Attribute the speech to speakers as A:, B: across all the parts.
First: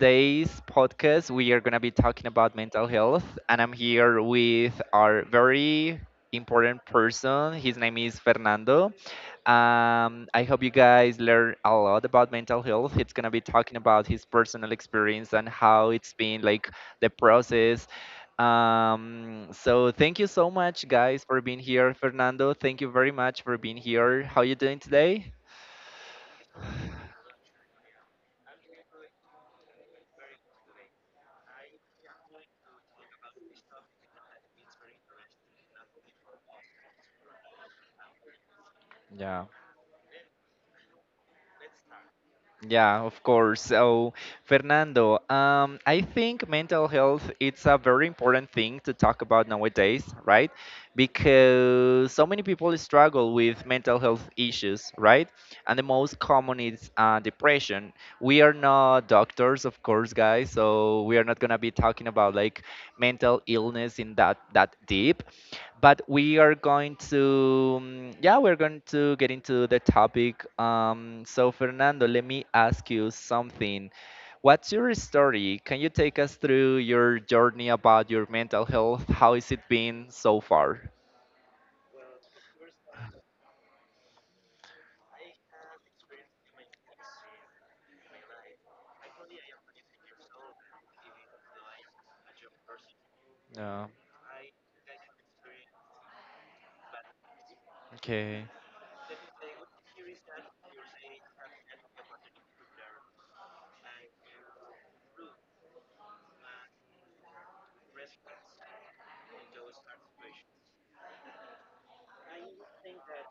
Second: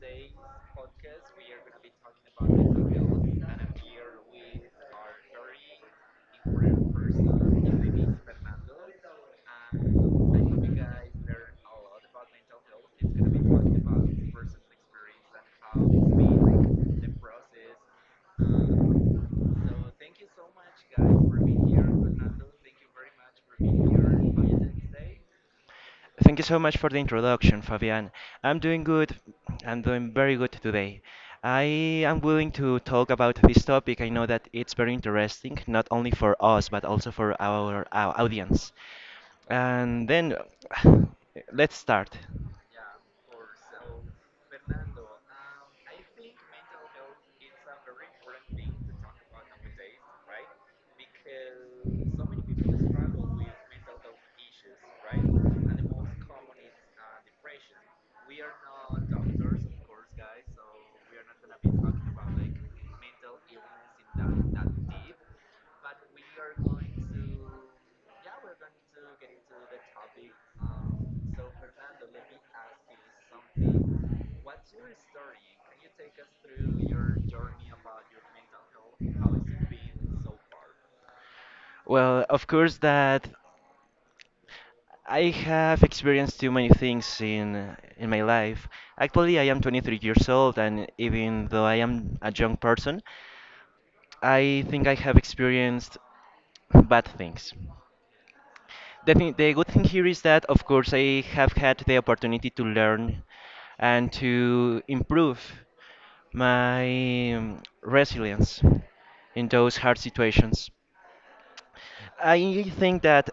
A: today's podcast, we are going to be talking about mental health, and I'm here with our very important person. His name is Fernando. I hope you guys learn a lot about mental health. He's going to be talking about his personal experience and how it's been like the process. So thank you so much, guys, for being here. Fernando, thank you very much for being here. How you doing today?
B: Thank you so much for the introduction, Fabian. I'm doing good. I'm doing very good today. I am willing to talk about this topic. I know that it's very interesting, not only for us, but also for our audience.
A: Yeah.
B: And then let's start.
A: Yeah, of course. So, Fernando, I think mental health it's a very important thing to talk about nowadays, right? Because so many people struggle with mental health issues, right? And the most common is depression. We are not doctors, of course, guys, so we are not gonna be talking about like mental illness in that deep, but we are going to yeah, we're going to get into the topic. So Fernando, let me ask you something. What's your story? Can you take us through your journey about your mental health? How has it been so far?
B: Well, of course that I have experienced too many things in my life. Actually, I am 23 years old, and even though I am a young person,
A: Yeah.
B: I think I have experienced bad things.
A: Okay.
B: The good thing here is that, of course, I have had the opportunity to learn and to improve my resilience in those hard situations. I think that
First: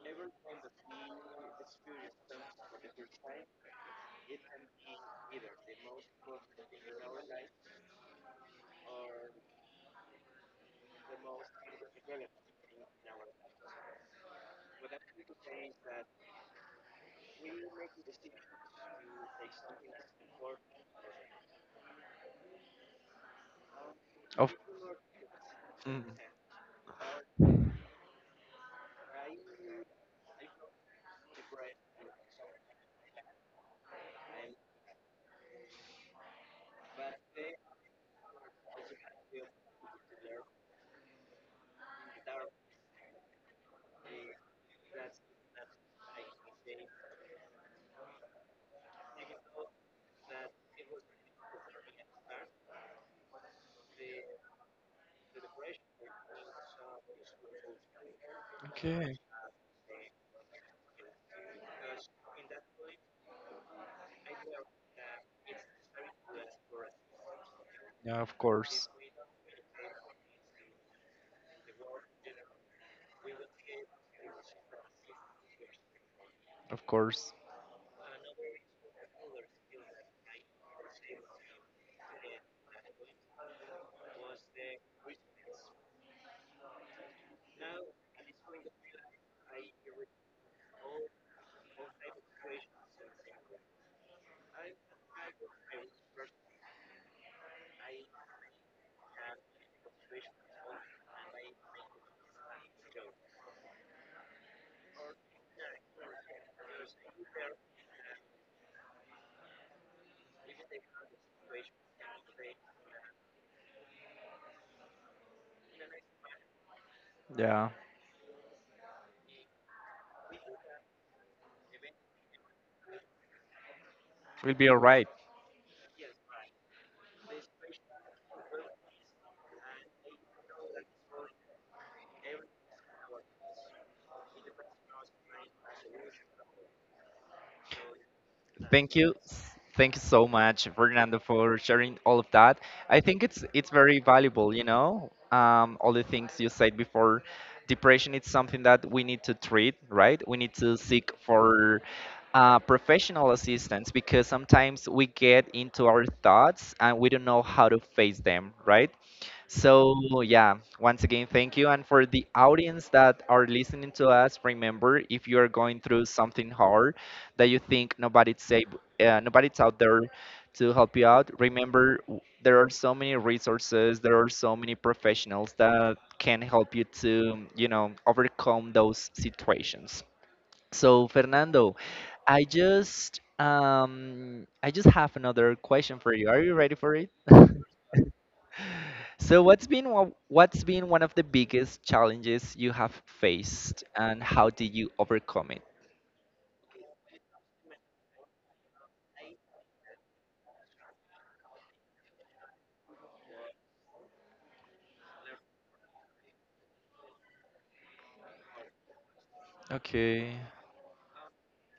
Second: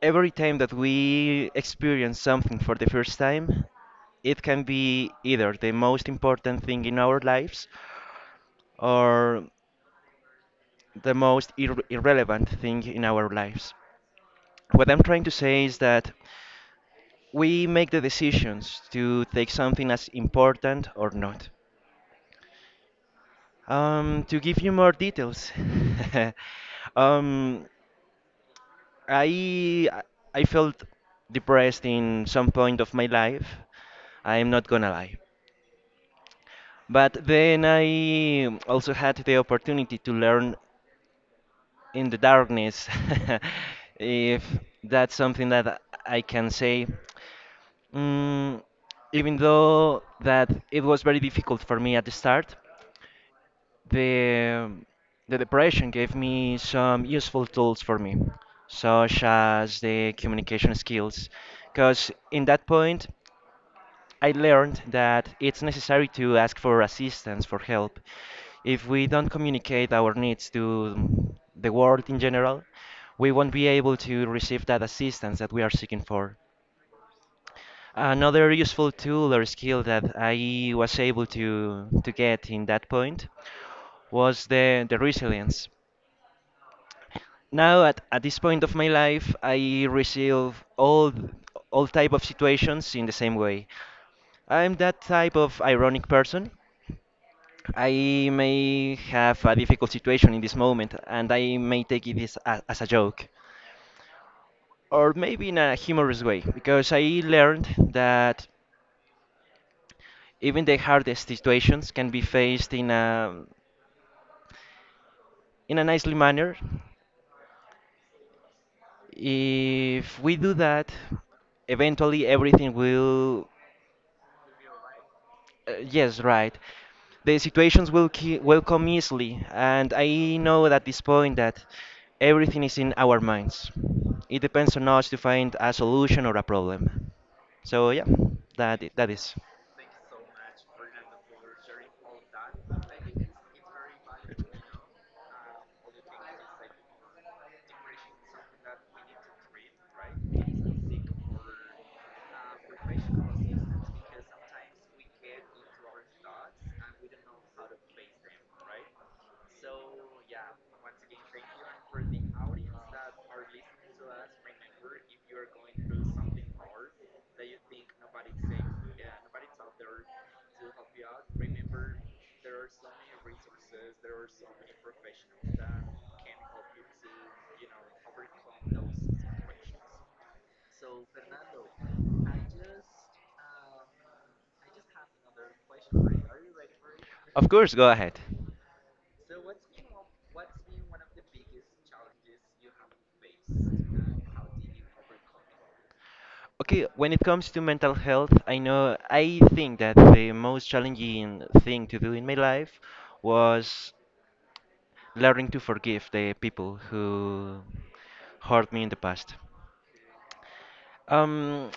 B: every time that we experience something for the first time, it can be either the most important thing in our lives or the most irrelevant thing in our lives. What I'm trying to say is that we make the decisions to take something as important or not. To
A: Of
B: give you more details,
A: mm,
B: um, I I felt depressed in some point of my life. I'm not gonna lie. But then I also had the opportunity to learn in the darkness, if that's something that I can say. Mm, even though that it was very difficult for me at the start, the the depression gave me some useful tools for me,
A: okay.
B: such as the communication skills, because in that point. I learned that it's necessary to ask for assistance, for help.
A: Yeah, of
B: If
A: course.
B: we don't communicate our needs to the world in general, we won't be able to receive that assistance that we are seeking for.
A: Of course.
B: Another useful tool or skill that I was able to get in that point was the resilience. Now at this point of my life, I receive all type of situations in the same way. I'm that type of ironic person. I may have a difficult situation in this moment, and I may take it as a joke, or maybe in a humorous way, because I learned that even the hardest situations can be faced in a nicely manner.
A: Yeah.
B: If we do that, eventually everything will.
A: We'll be all right.
B: Yes, right. The situations will will come easily, and I know at this point that everything is in our minds. It depends on us to find a solution or a problem. So yeah,
A: Thank
B: that
A: you.
B: is.
A: Thank you so much, Fernando, for sharing all of that. I think it's very valuable, you know. All the things you said before, depression is something that we need to treat, right? We need to seek for professional assistance because sometimes we get into our thoughts and we don't know how to face them, right? So, yeah, once again, thank you. And for the audience that are listening to us, remember if you are going through something hard that you think nobody's able, nobody's out there to help you out, remember there are so many resources, there are so many professionals that can help you to, you know, overcome those situations. So, Fernando, I just have another question for you. Are you ready for it?
B: Of course, go ahead.
A: So what's been one of the biggest challenges you have faced and how did you overcome it?
B: Okay, when it comes to mental health, I know I think that the most challenging thing to do in my life was learning to forgive the people who hurt me in the past.
A: Okay.
B: Um,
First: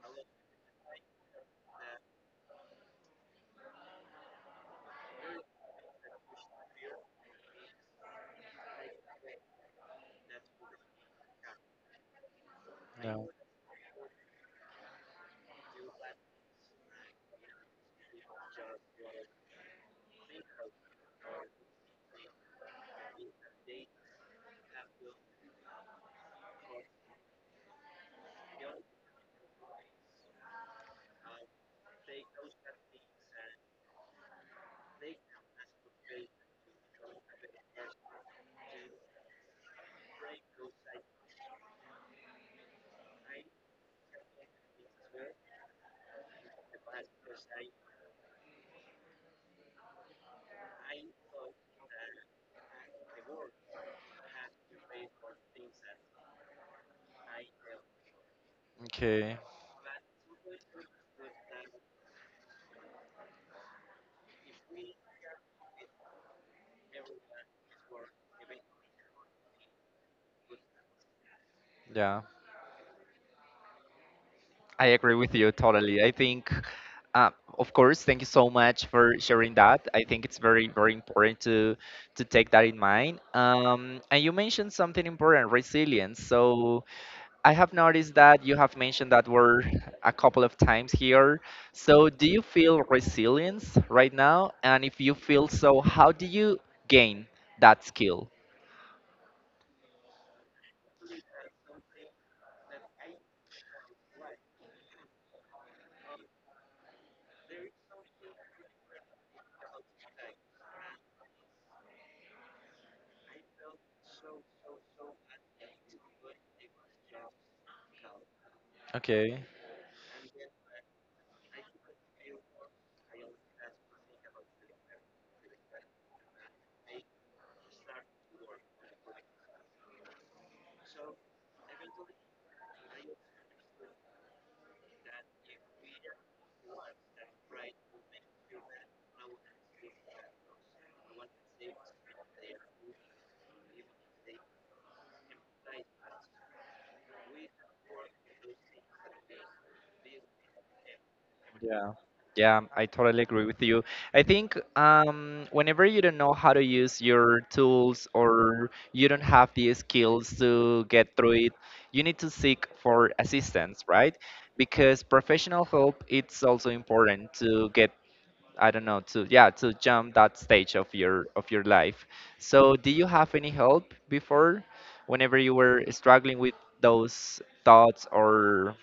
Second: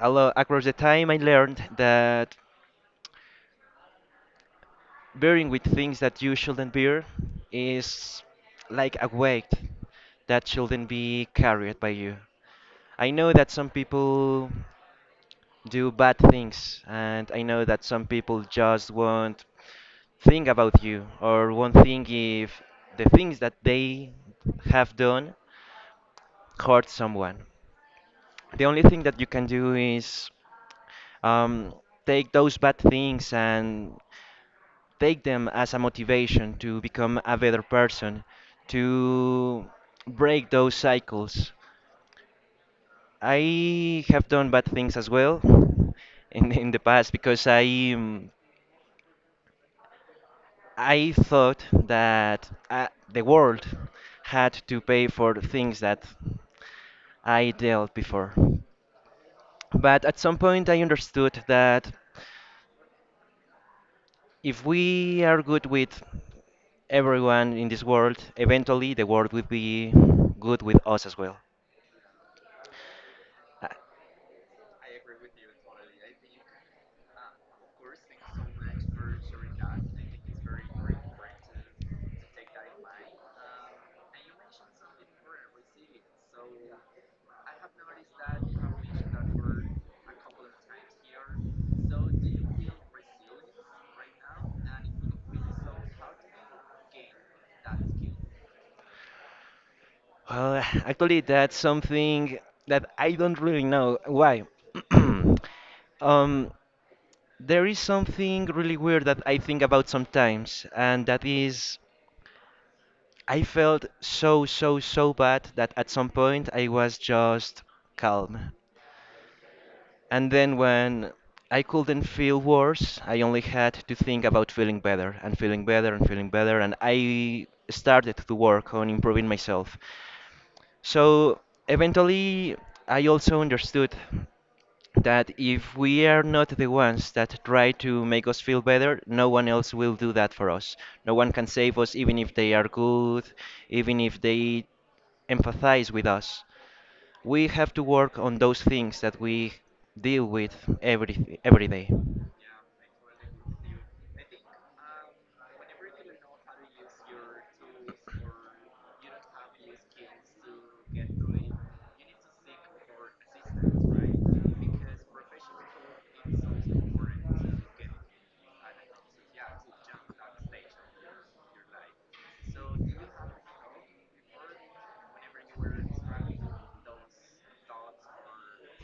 B: across the time, I learned that bearing with things that you shouldn't bear is like a weight that shouldn't be carried by you. I
A: Yeah.
B: know that some people do bad things, and I know that some people just won't think about you or won't think if the things that they have done hurt someone. The only thing that you can do is um, take those bad things and take them as a motivation to become a better person, to break those cycles. I have done bad things as well in the past because um, I thought that the world had to pay for the things that I dealt before.
A: Okay.
B: But at some point, I understood that if we are good with everyone in this world, eventually the world will be good with us as well.
A: Yeah.
B: Uh,
A: I agree with you totally. I think uh, of course, thank you so much for sharing that. I think it's very, very important to take that in mind. And you mentioned something important, resilience. So I have noticed that you have mentioned that word a couple of times here. So, do you feel resilience right now? And if you feel so, how do you gain that skill?
B: Well, actually, that's something that I don't really know why. um, there is something really weird that I think about sometimes, and that is I felt so, so, so bad that at some point I was just calm.
A: Okay.
B: And then when I couldn't feel worse, I only had to think about feeling better and feeling better and feeling better. And I started to work on improving myself. So eventually, I also understood that if we are not the ones that try to make us feel better, no one else will do that for us. No one can save us, even if they are good, even if they empathize with us. We have to work on those things that we deal with every day.
A: Yeah. Yeah, I totally agree with you. I think whenever you don't know how to use your tools or you don't have the skills to get through it, you need to seek for assistance, right? Because professional help it's also important to get, I don't know, to yeah to jump that stage of your life. So do you have any help before whenever you were struggling with those thoughts or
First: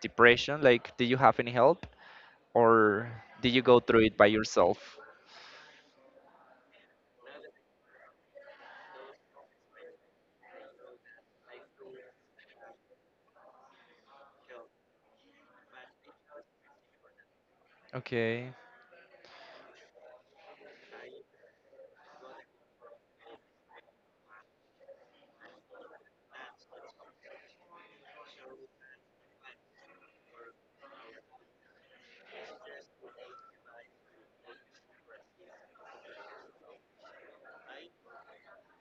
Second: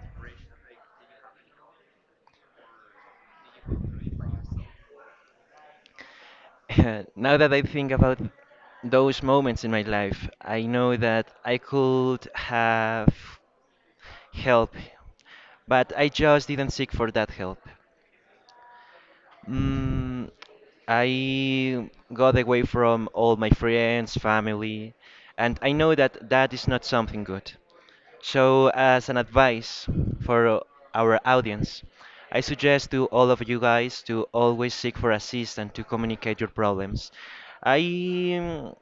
A: depression? Like did you have any help or did you go through it by yourself?
B: Now that I think about those moments in my life, I know that I could have help, but I just didn't seek for that help.
A: Okay.
B: Mm, I got away from all my friends, family, and I know that that is not something good. So, as an advice for our audience, I suggest to all of you guys to always seek for assistance to communicate your problems. I mm,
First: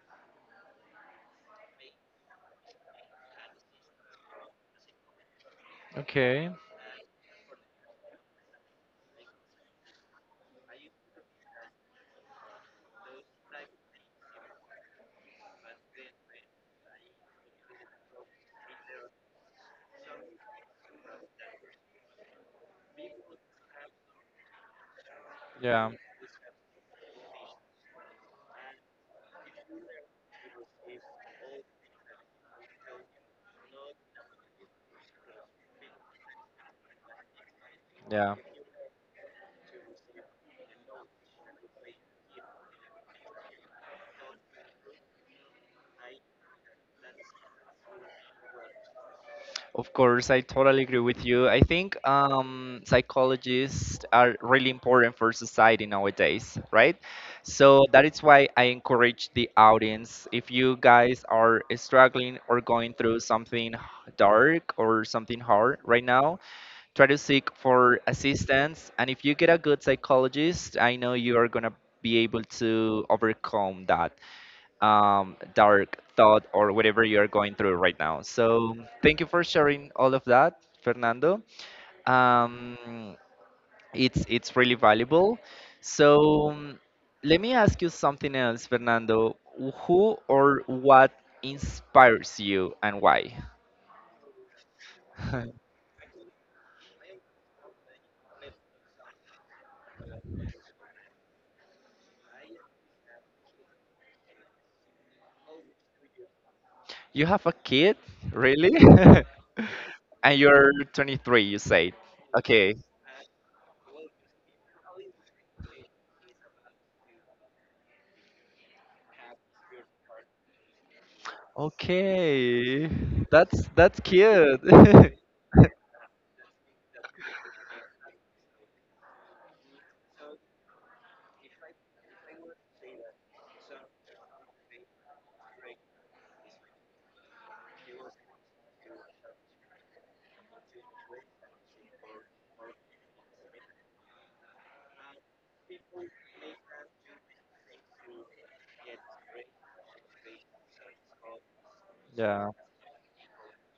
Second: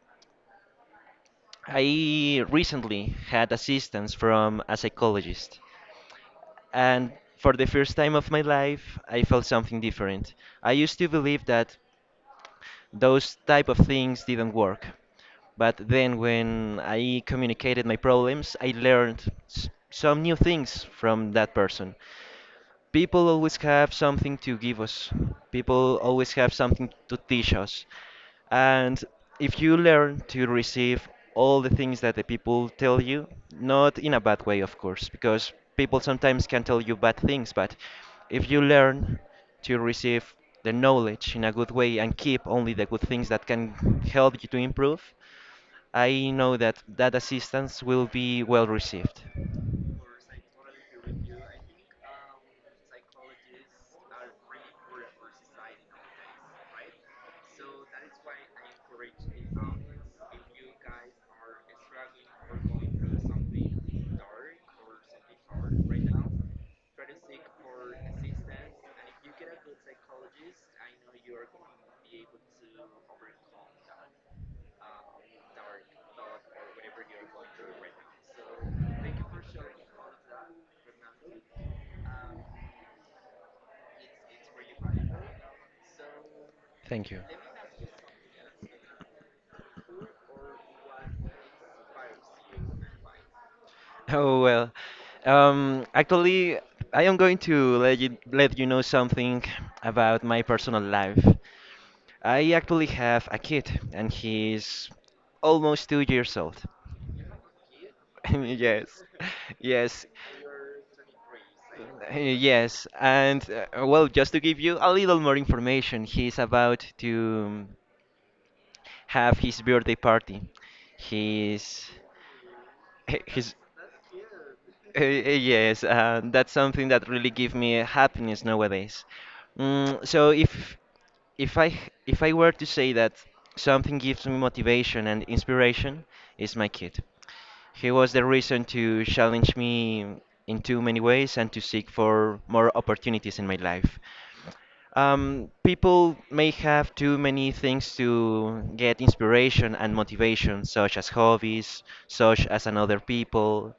B: I recently had assistance from a psychologist,
A: Okay.
B: and for the first time of my life, I felt something different. I used to believe that those type of things didn't work. But then when I communicated my problems, I learned some new things from that person. People always have something to give us.
A: Yeah.
B: People always have something to teach us. And if you learn to receive all the things that the people tell you, not in a bad way, of course, because people sometimes can tell you bad things, but
A: Yeah.
B: if you learn to receive the knowledge in a good way and keep only the good things that can help you to improve, I know that that assistance will be well received.
A: Of course, I totally agree with you. I think psychologists are really important for society nowadays, right? So that is why I encourage the audience. If you guys are struggling or going through something dark or something hard right now, try to seek for assistance. And if you get a good psychologist, I know you are gonna be able to overcome that dark thought or whatever you're going through right now. So thank you for sharing all of that, Fernando. Um, it's really valuable. So
B: Thank you.
A: let me ask you something else, Fernando. Who or what inspires you and why?
B: Oh well. Actually, I am going to let you know something about my personal life. I actually have a kid, and he's almost two years old.
A: You have a kid, really?
B: Yes, yes,
A: And you're 23, you say. Okay.
B: yes. And well, just to give you a little more information, he's about to have his birthday party. He's
A: Okay.
B: his.
A: That's cute.
B: Yes, that's something that really gives me happiness nowadays. So if I were to say that something gives me motivation and inspiration, is my kid. He was the reason to challenge me in too many ways and to seek for more opportunities in my life. People may have too many things to get inspiration and motivation, such as hobbies, such
A: Yeah.
B: as another people,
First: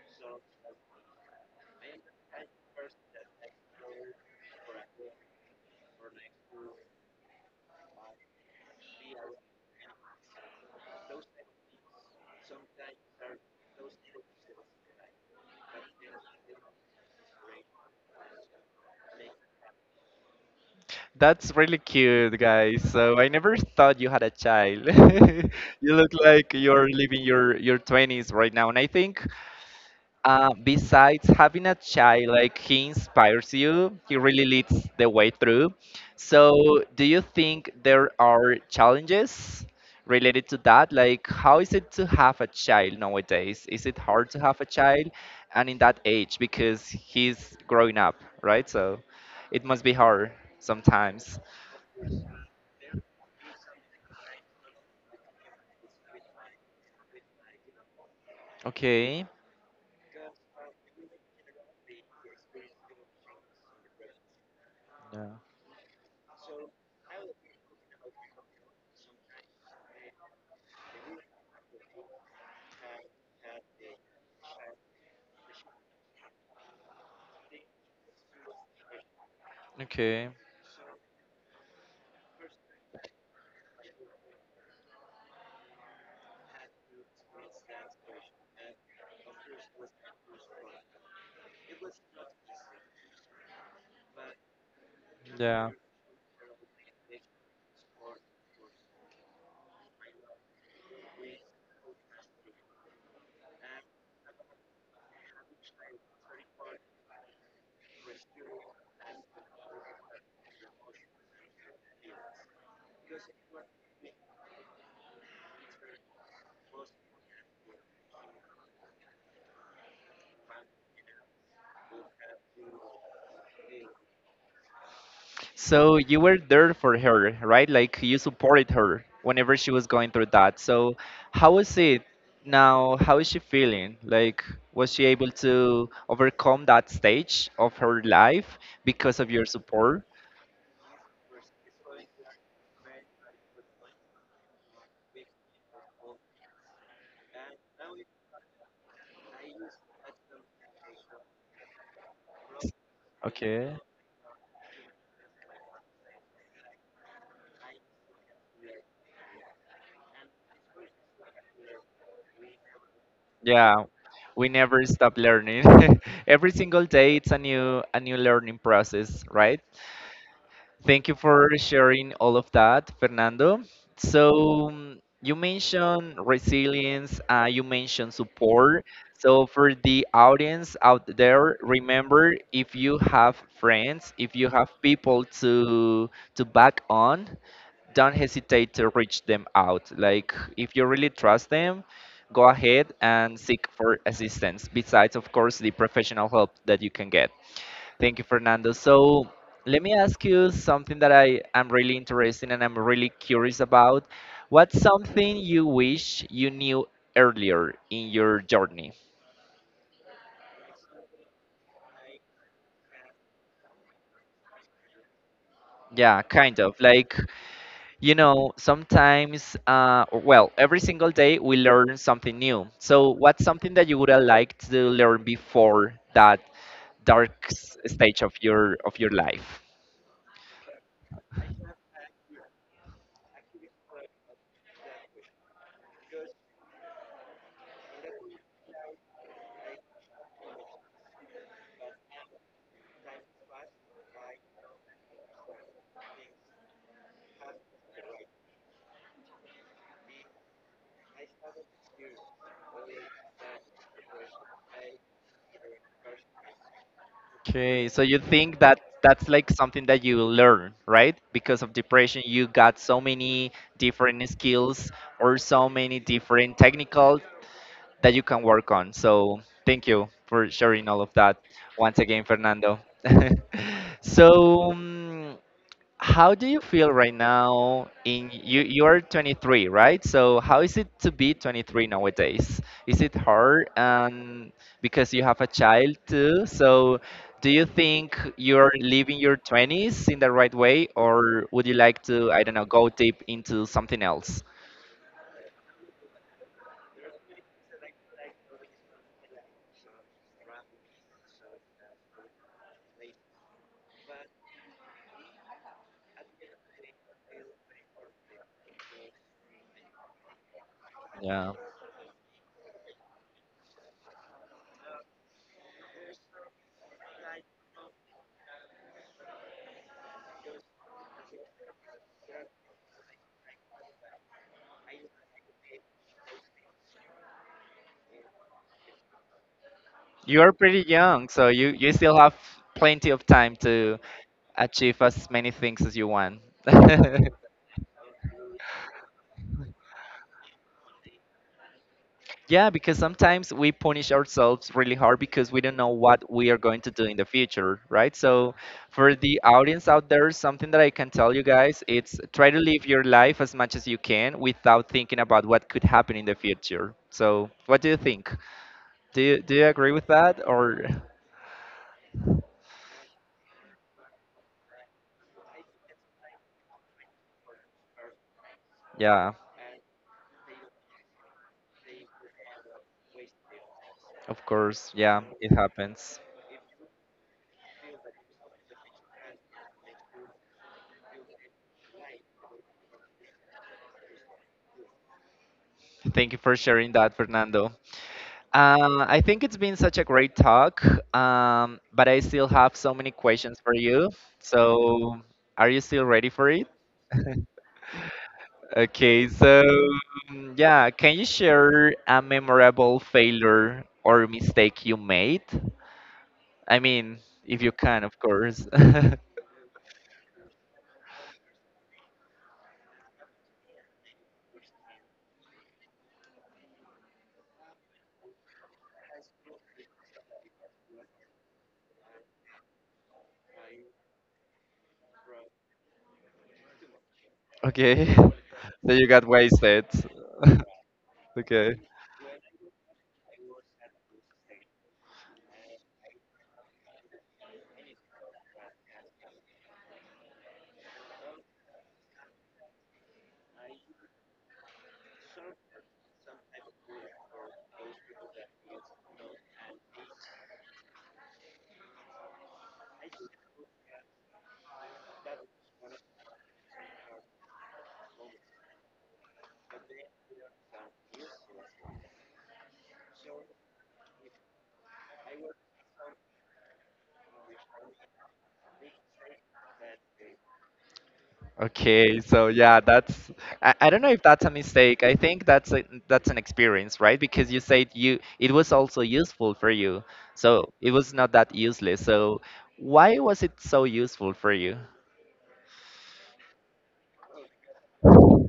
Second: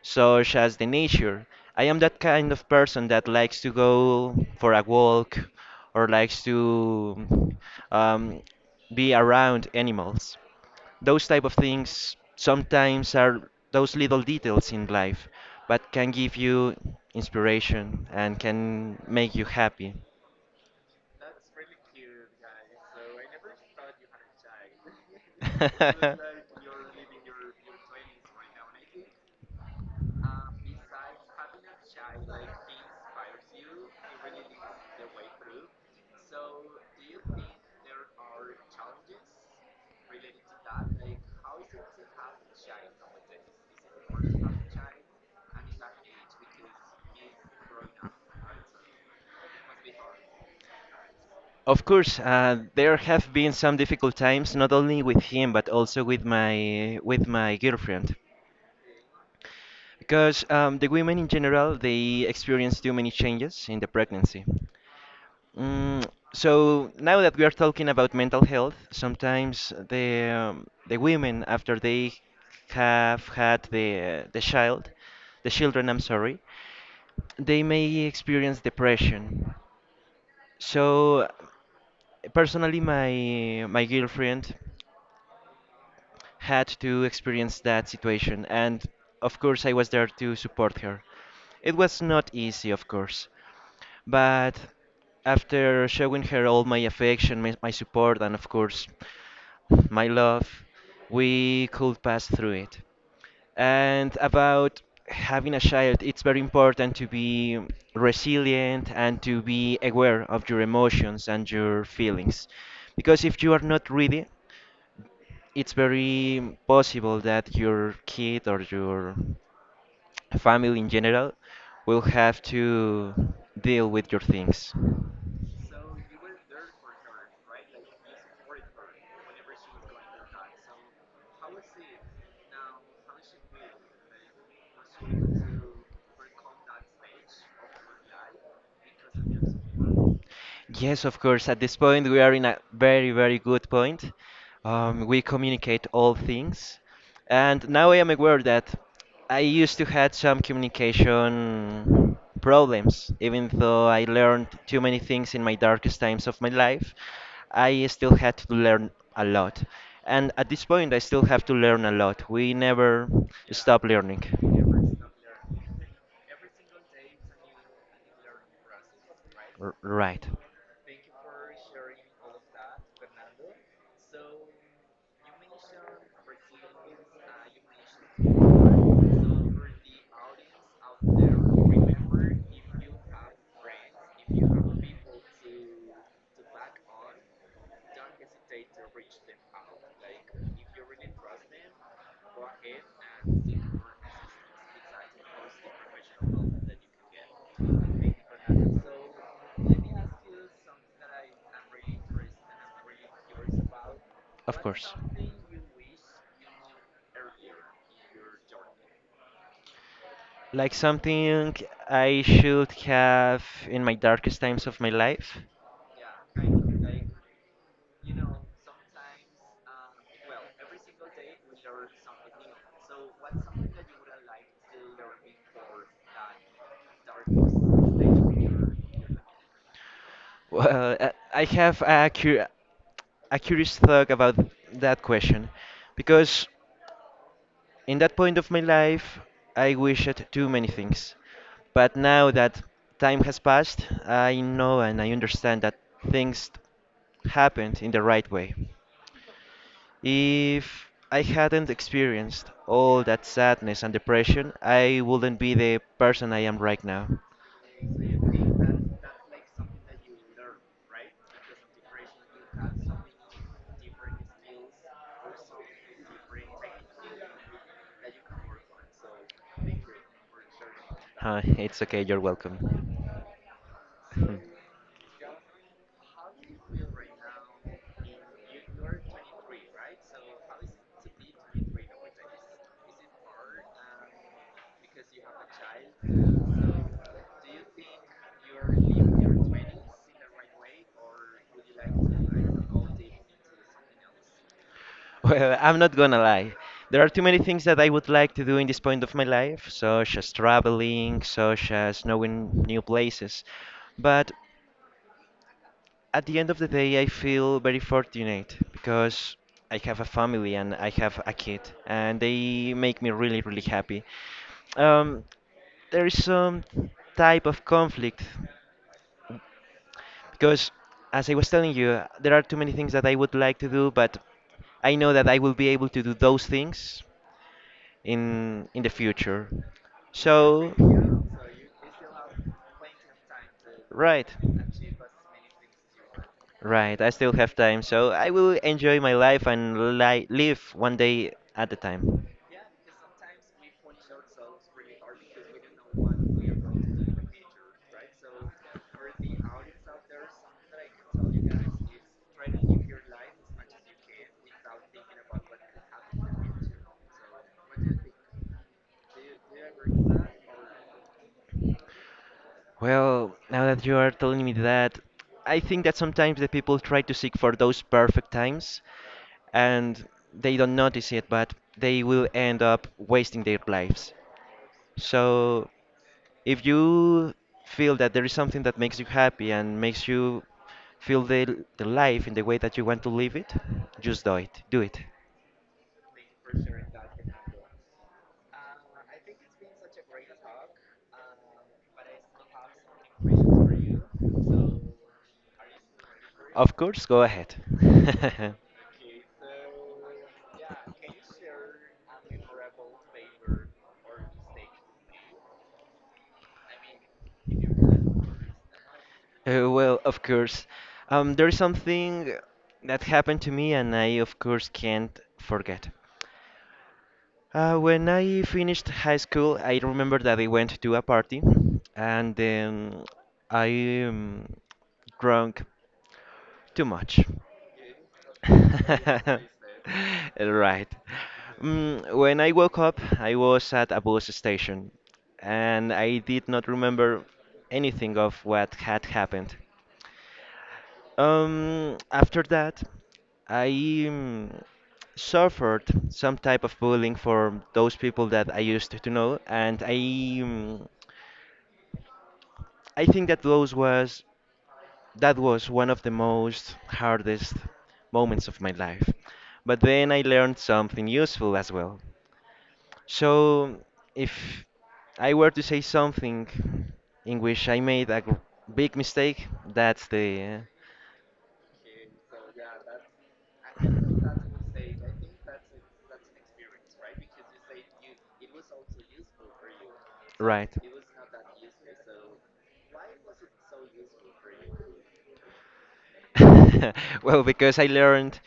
B: such as the nature. I am that kind of person that likes to go for a walk or likes to um, be around animals. Those type of things sometimes are those little details in life, but can give you inspiration and can make you happy.
A: That's really cute, guys. So I never thought you had a child. You look like you're living your 20s right now. And I think besides having a child, like he inspires you, he really leads the way through. So do you think there are challenges related to that? Like how is it to have a child nowadays? Is it hard to have a child and in that age because he's growing up, right? So it must be hard sometimes.
B: Of course, there have been some difficult times, not only with him but also with my girlfriend,
A: Okay.
B: because the women in general they experience too many changes in the pregnancy.
A: Yeah.
B: Mm, so now that we are talking about mental health, sometimes the women after they have had the child, the children, I'm sorry, they may experience depression.
A: Okay.
B: So personally, my girlfriend had to experience that situation, and of course, I was there to support her. It was not easy, of course, but
A: Yeah.
B: after showing her all my affection, my support, and of course, my love, we could pass through it. And about having a child, it's very important to be resilient and to be aware of your emotions and your feelings. Because if you are not ready, it's very possible that your kid or your family in general will have to deal with your things.
A: So you were there for her, right? Like you supported her whenever she was going through that. So how was it now? How is she feeling? Like was she able to overcome that stage of her life because of your support?
B: Yes, of course. At this point, we are in a very, very good point. We communicate all things. And now I am aware that I used to had some communication problems, even
A: Okay.
B: though I learned too many things in my darkest times of my life. I still had to learn a lot. And at this point, I still have to learn a lot. We never stop
A: Yeah,
B: learning.
A: we never stop learning. Every single day it's a new learning process, right?
B: Right,
A: Thank you for sharing all of that, Fernando. So, you mentioned resilience, you mentioned support. So, for the audience out there, remember if you have friends, if you have people to back on, don't hesitate to reach them out. Like if you really trust them, go ahead and seek for assistance. Besides, of course, the professional help that you can get. Thank you, Fernando. So let me ask you something that I am really interested in and I'm really curious about.
B: of
A: What's
B: course.
A: something you wish you knew earlier in your journey?
B: Like something I should have in my darkest times of my life.
A: Yeah, kind of. Like, you know, sometimes, or- well, every single day we learn something new. So what's something that you would have liked to learn before that dark stage of your life?
B: Well, I have a curious thought about that question because in that point of my life, I wished too many things. But now that time has passed, I know and I understand that things happened in the right way. If I hadn't experienced all that sadness and depression, I wouldn't be the person I am right now.
A: Okay, so you think that that's like something that you learn, right? Because of depression, you got so many different skills or so many different technical that you can work on. So thank you for sharing all of that
B: Huh, it's
A: once
B: okay, you're
A: again,
B: welcome.
A: Fernando. So. How do you feel right now in you're 23, right? So how is it to be 23 nowadays? Is it hard and because you have a child too? So do you think you're living your 20s in the right way or would you like to, I don't know, go deep into something else?
B: Well, I'm not gonna lie. There are too many things that I would like to do in this point of my life, such as traveling, such as knowing new places. But at the end of the day, I feel very fortunate because I have a family and I have a
A: Yeah.
B: kid, and they make me really, really happy. Um, there is some type of conflict because, as I was telling you, there are too many things that I would like to do, but I know that I will be able to do those things in the future.
A: You're
B: So
A: pretty young, so you still have plenty of time to
B: right,
A: achieve as many things as you want.
B: right. I still have time, so I will enjoy my life and li live one day at a time.
A: Yeah, because sometimes we punish ourselves really hard because we don't know what we are going to do in the future, right? So, for the audience out there, something that I can tell you guys, it's try to live your life as much as you can without thinking about what could happen in the future. So, what do you think? Do you agree with that or
B: Well, now that you are telling me that, I think that sometimes the people try to seek for those perfect times
A: yeah,
B: and they don't notice it, but they will end up wasting their lives.
A: of course. Yeah, it
B: So
A: happens.
B: if you feel that there is something that makes you happy and makes you feel the life in the way that you want to live it, just do it. Do it.
A: Thank you for sharing that, Fernando. I think it's been such a great talk, but I still have so many questions for you. So, are you still ready for it?
B: Of course, go ahead.
A: Okay, so yeah, can you share a memorable failure or mistake you made? I mean, if you can, of course.
B: Well, of course. There is something that happened to me, and I, of course, can't forget. When I finished high school, I remember that I went to a party, and then I drank too much.
A: Okay, so you got wasted.
B: Right.
A: Okay.
B: Mm, when I woke up, I was at a bus station, and I did not remember anything of what had happened. After that, I mm, suffered some type of bullying from those people that I used to know, and I mm, I think that those was that was one of the most hardest moments of my life. But then I learned something useful as well. So, if I were to say something in which I made a big mistake, that's the.
A: Okay, so yeah, that's I don't know if that's a mistake. I think that's a, that's an experience, right? Because you said you it was also useful for you. So
B: Right.
A: it was not that useless. So why was it so useful for you?
B: Well, because I learned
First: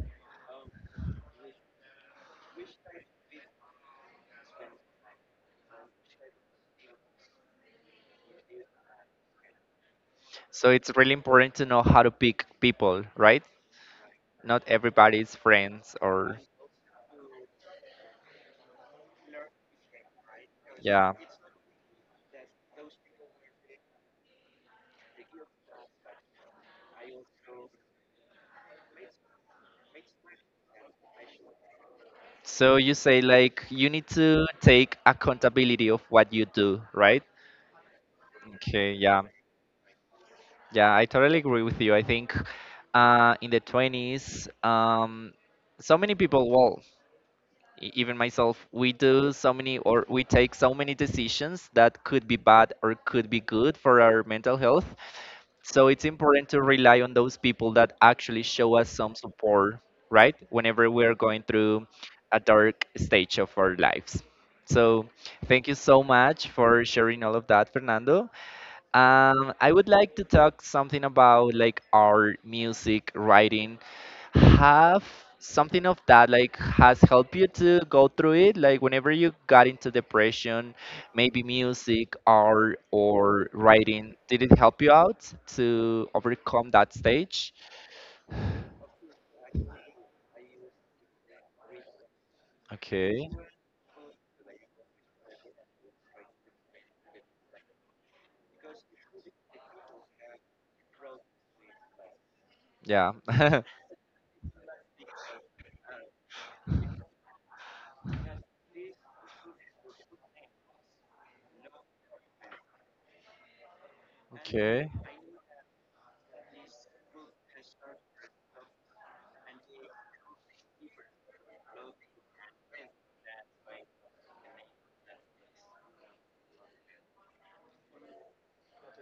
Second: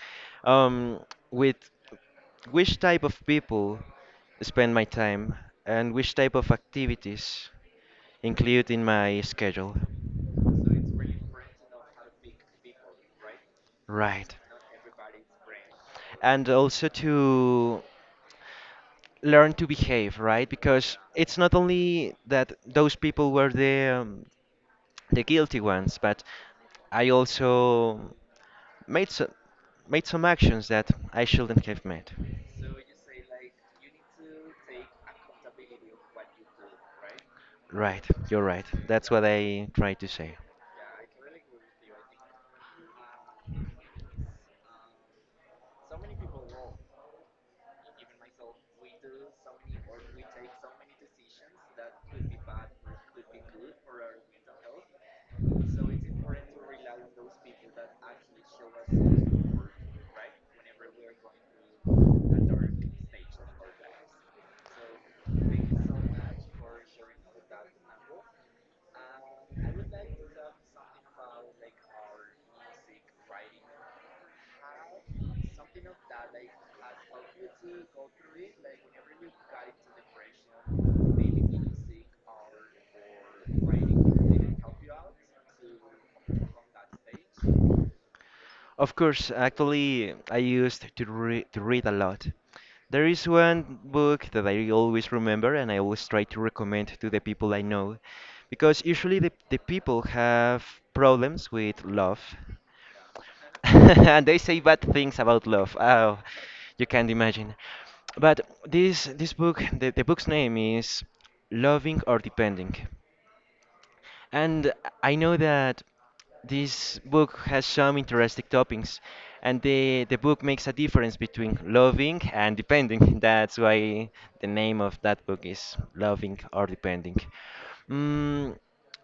B: um, with which type of people spend my time and which type of activities include in my schedule.
A: So it's really important to know how to pick people, right?
B: Right.
A: Not everybody's friends or
B: And also to learn to behave, right? Because
A: yeah.
B: it's not only that those people were the guilty ones, but I also made some made some actions that I shouldn't have made.
A: So you say like you need to take accountability of what you do, right?
B: Right, you're right.
A: Okay,
B: That's
A: yeah.
B: what I try to say.
A: Yeah, I totally agree with you. I think in the 20s, so many people, well, even myself, we do so many or we take so many decisions that could be bad or could be good for our mental health. So it's important to rely on those people that actually show us some support, right? Whenever we're going through a dark stage of our lives. So thank you so much for sharing all of that, Fernando. I would like to talk something about like our music writing. Have something of that like has helped you to go through it? Like whenever you got into depression, maybe music, art, or writing, did it help you out to overcome that stage?
B: Of course, actually, I used to, to read a lot. There is
A: Okay.
B: one book that I always remember and I always try to recommend to the people I know because usually the people have problems with love
A: Yeah.
B: and they say bad things about love. Oh, you can't imagine. But this book, the book's name is Loving or Depending. And
A: Okay.
B: I know that this book has some interesting topics, and the book makes a difference between loving and depending. That's why the name of that book is Loving or Depending. Mm,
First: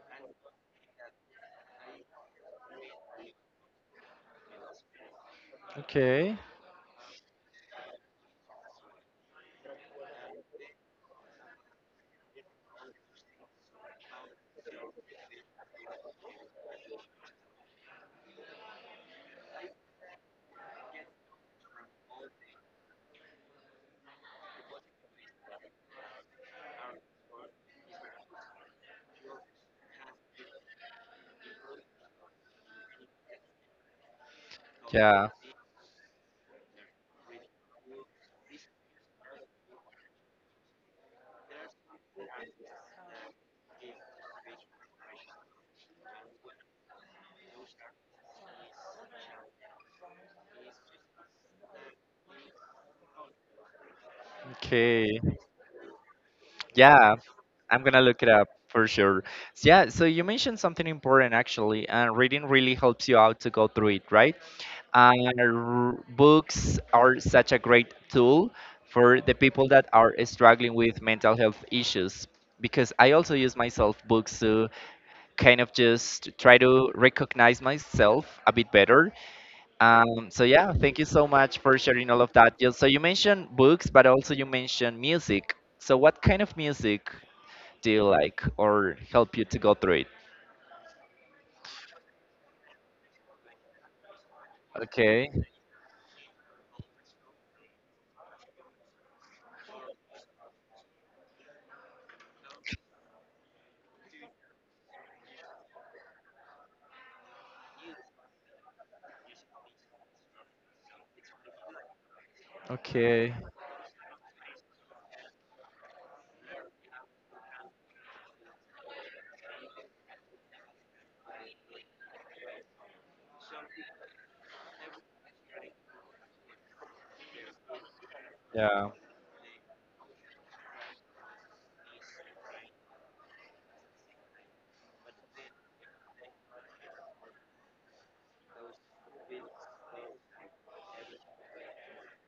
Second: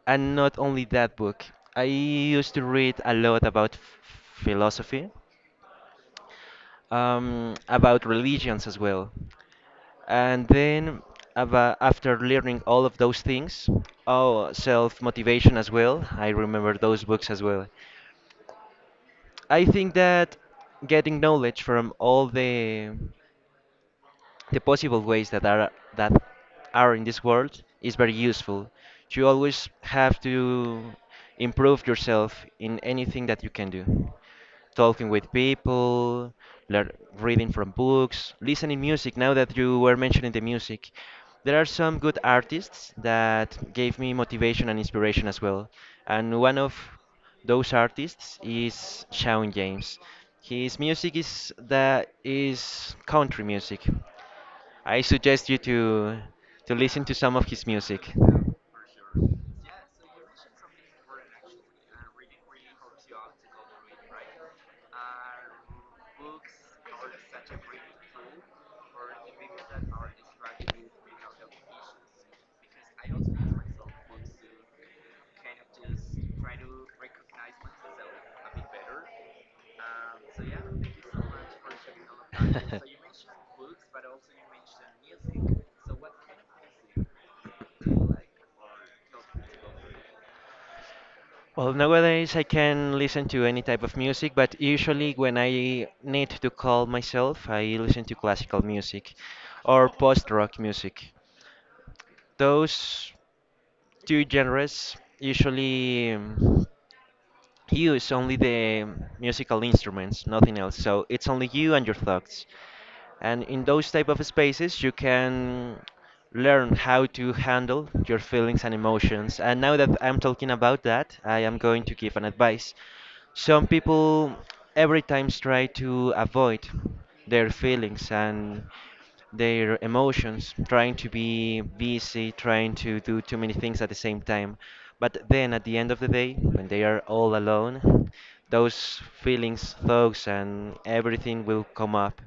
B: and not only that book, I used to read a lot about philosophy,
A: Okay.
B: about religions as well. And then after learning all of those things, oh, self-motivation as well. I remember those books as well. I think that getting knowledge from all the possible ways that are in this world is very useful. You always have to improve yourself in anything that you can do. Talking
A: Yeah.
B: with people, lear reading from books, listening music. Now that you were mentioning the music, there are some good artists that gave me motivation and inspiration as well. And one of those artists is Shawn James. His music is country music. I
A: Okay.
B: suggest you to listen
A: Yeah,
B: to some of his
A: I'm gonna
B: music.
A: look it up for sure. So yeah, so you mentioned something important actually, and reading really helps you out to go through it, right? And books are such a great tool for the people that are struggling with mental health issues. Because I also use myself books to kind of just try to recognize myself a bit better. So yeah, thank you so much for sharing all of that. Yeah, so you mentioned books, but also you mentioned music. So what kind of music do you like or help you to go through it?
B: Well, nowadays I can listen to any type of music, but usually
A: Okay.
B: when I need to calm myself, I listen to classical music or post-rock music. Those two genres usually use only the musical instruments, nothing else. So it's only you and your thoughts.
A: Okay.
B: And in those type of spaces you can learn how to handle your feelings and emotions. And now that I'm talking about that, I am going to give an advice. Some people every time try to avoid their feelings and
A: Yeah.
B: their emotions, trying to be busy, trying to do too many things at the same time. But then at the end of the day, when they are all alone, those feelings, thoughts, and everything will come up.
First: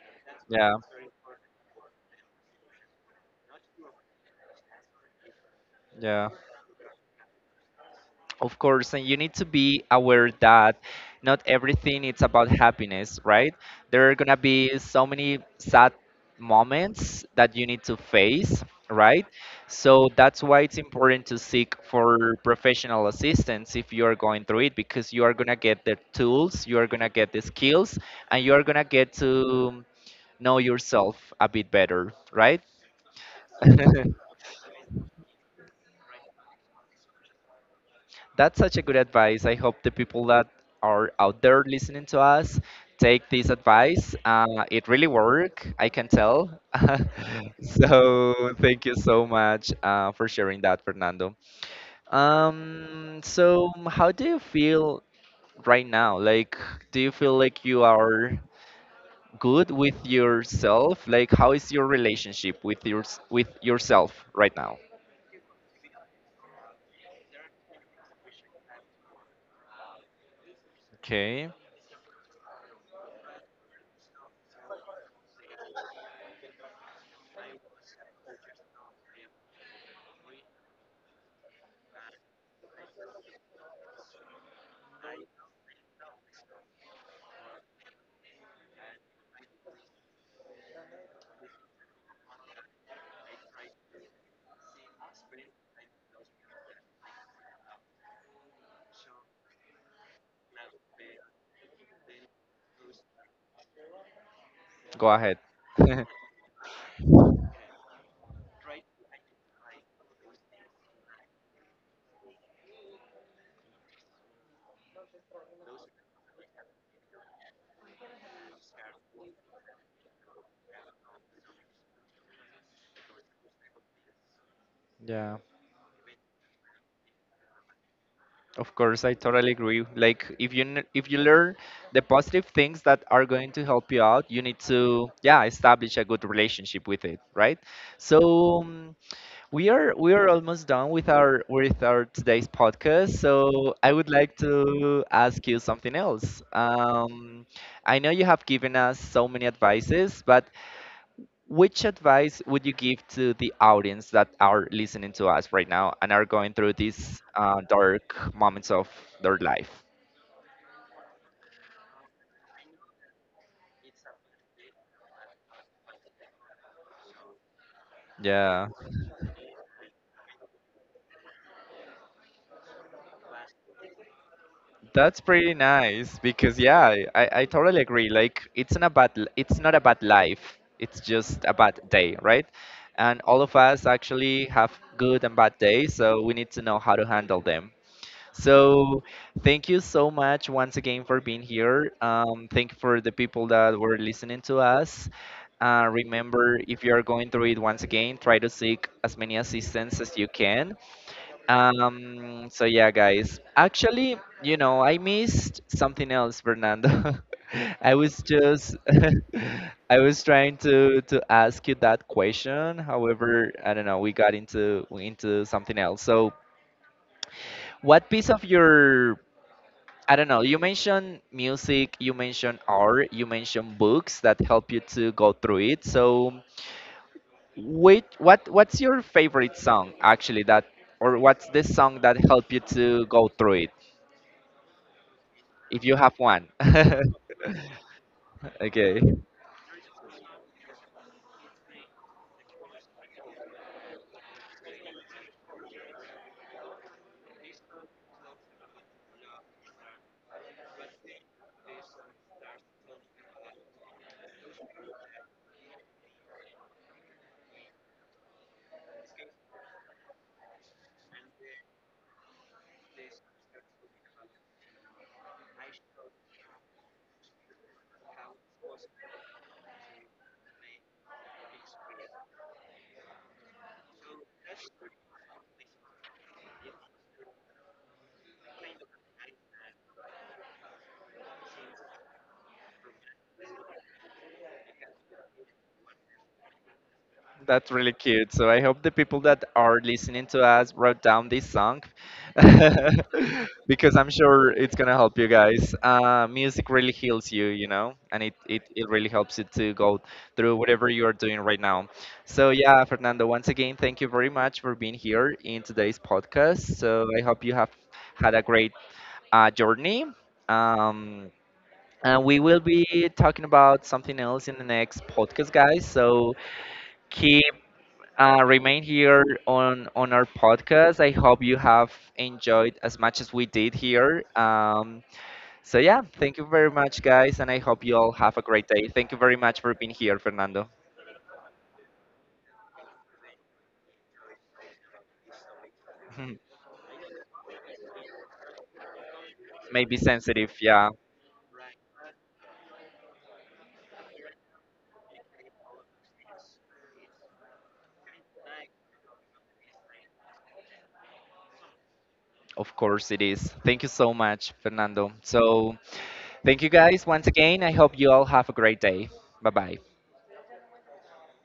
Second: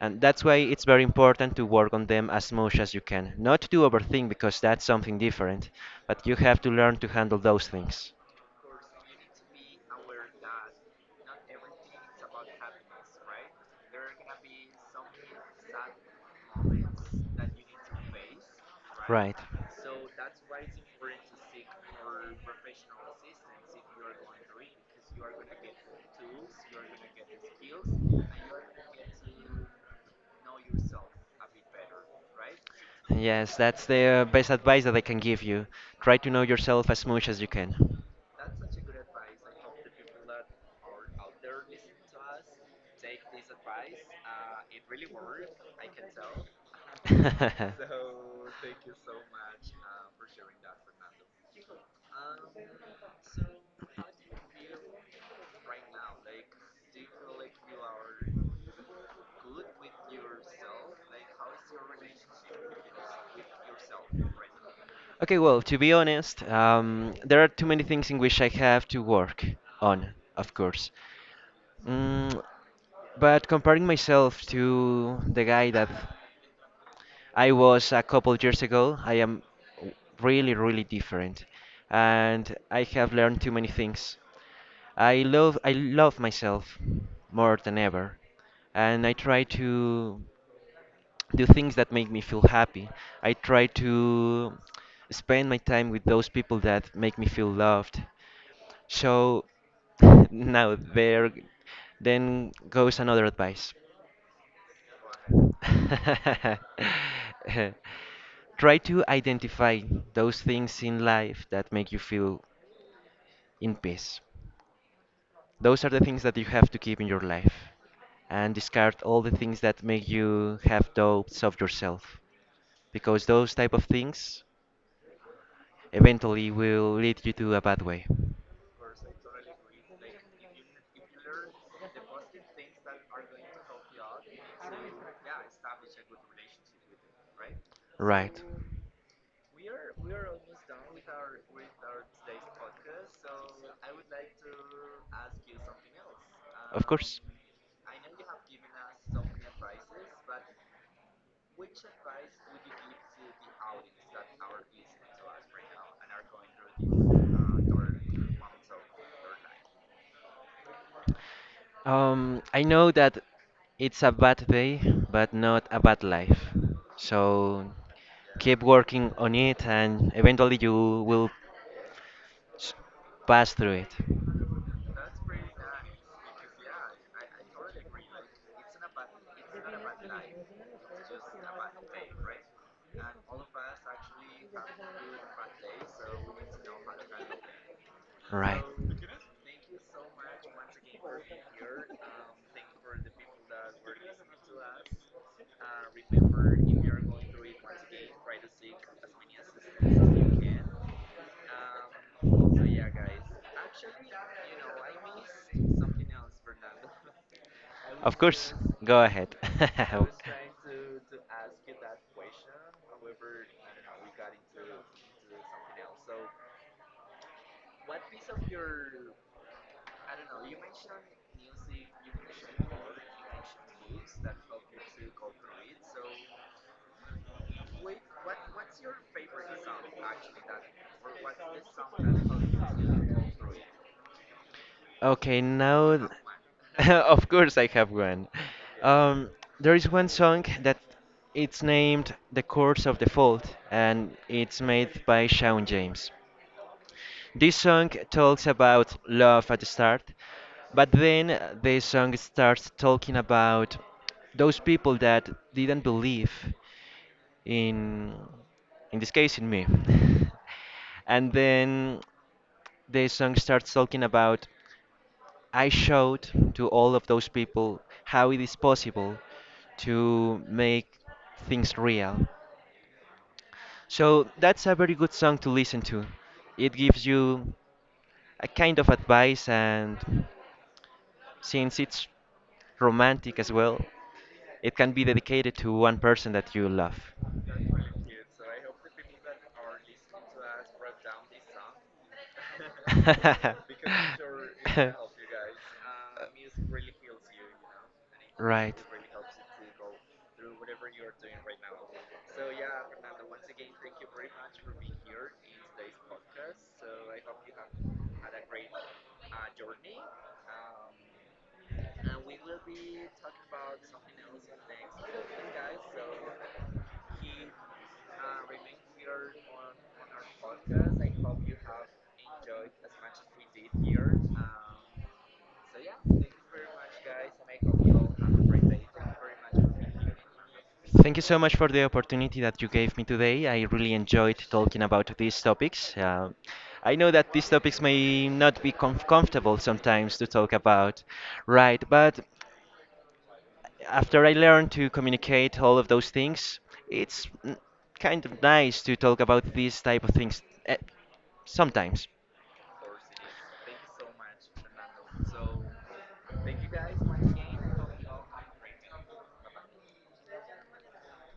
B: And that's why
A: Yeah.
B: it's very important to work on them as much as you can. Not to overthink, because that's something different, but
A: Yeah.
B: you have to learn to handle those things.
A: Of course, and you need to be aware that not everything is about happiness, right? There are gonna be so many sad moments that you need to face, right?
B: Right.
A: So that's why it's important to seek for professional assistance if you are going through it because you are gonna get the tools, you are gonna get the skills, and you are gonna get to know yourself a bit better, right?
B: Yes, that's the best advice that I can give you. Try to know yourself as much as you can.
A: That's such a good advice. I hope the people that are out there listening to us take this advice. It really worked, I can tell. So thank you so much for sharing that, Fernando. So how do you feel right now? Like, do you feel like you are good with yourself? Like, how is your relationship with your with yourself right now?
B: Okay, well, to be honest, there are too many things in which I have to work on, of course.
A: Okay.
B: Mm, but comparing myself to the guy that I was a couple years ago, I am really, really different, and I have learned too many things. I love myself more than ever, and I try to do things that make me feel happy. I try to spend my time with those people that make me feel loved. So now there then goes another advice.
A: Go ahead.
B: Try to identify those things in life that make you feel in peace. Those are the things that you have to keep in your life and discard all the things that make you have doubts of yourself, because those type of things
A: Yeah.
B: eventually will lead you to a bad way.
A: Of course, I totally agree. Like if you if you learn the positive things that are going to help you out, you need to yeah establish a good relationship with it, right?
B: Right.
A: So we are almost done with our today's podcast. So I would like to ask you something else.
B: Of course.
A: I know you have given us so many advices, but which advice would you give to the audience that are listening to us right now and are going through these dark moments of their life?
B: I know that it's a bad day, but not a bad life. So keep
A: Yeah,
B: working on it, and eventually you will s- pass through it.
A: that's pretty nice because yeah, I totally agree. Like it's not a it's not a bad life. It's just a bad day, right? And all of us actually have good and bad days, so we need to know how to handle them.
B: Right.
A: So, thank you so much once again for being here. Thank you for the people that were listening to us. Remember, if you are going through it once again, try to seek as many assistance as you can. So, yeah, guys. Actually, you know, I missed something else, Fernando. I was
B: Of course.
A: just,
B: Go ahead.
A: I was trying to ask you that question. However, I don't know, we got into something else. So, what piece of your I don't know. You mentioned music, you mentioned art, you mentioned books that help you to go through it. So, which what what's your favorite song actually that or what's the song that helped you to go through it
B: Okay,
A: if you
B: now,
A: have one?
B: of course I have one.
A: Okay.
B: Um, there is one song that it's named "The Course of the Fault" and it's made by Shawn James. This song talks about love at the start, but then the song starts talking about those people that didn't believe in, in this case, in me. And then the song starts talking about I showed to all of those people how it is possible to make things real. So that's a very good song to listen to. It gives you a kind of advice, and since it's romantic as well, it can be dedicated to one person that you love.
A: That's really cute. So I hope the people that are listening to us wrote down this song because I'm sure it's gonna help you guys. Music really heals you, you know, and it, it,
B: Right.
A: it really helps you to go through whatever you are doing right now. So yeah, Fernando, once again, thank you very much for being here in today's podcast. So I hope you have had a great journey. Um, and we will be talking about something else in the next podcast, guys. So keep remain here on our podcast. I hope you have enjoyed as much as we did here. So yeah, thank you very much, guys, and I hope you all have a great day. Thank you very much for being here, Fernando.
B: Thank you so much for the opportunity that you gave me today. I really enjoyed talking about these topics. I know that these topics may not be comfortable
A: Maybe
B: sometimes to
A: sensitive,
B: talk
A: yeah.
B: about, right? But after I learned to communicate all of those things, it's kind of nice to talk about these type of things sometimes.
A: Of course it is. Thank you so much, Fernando. So, thank you guys once again. I hope you all have a great day. Bye bye.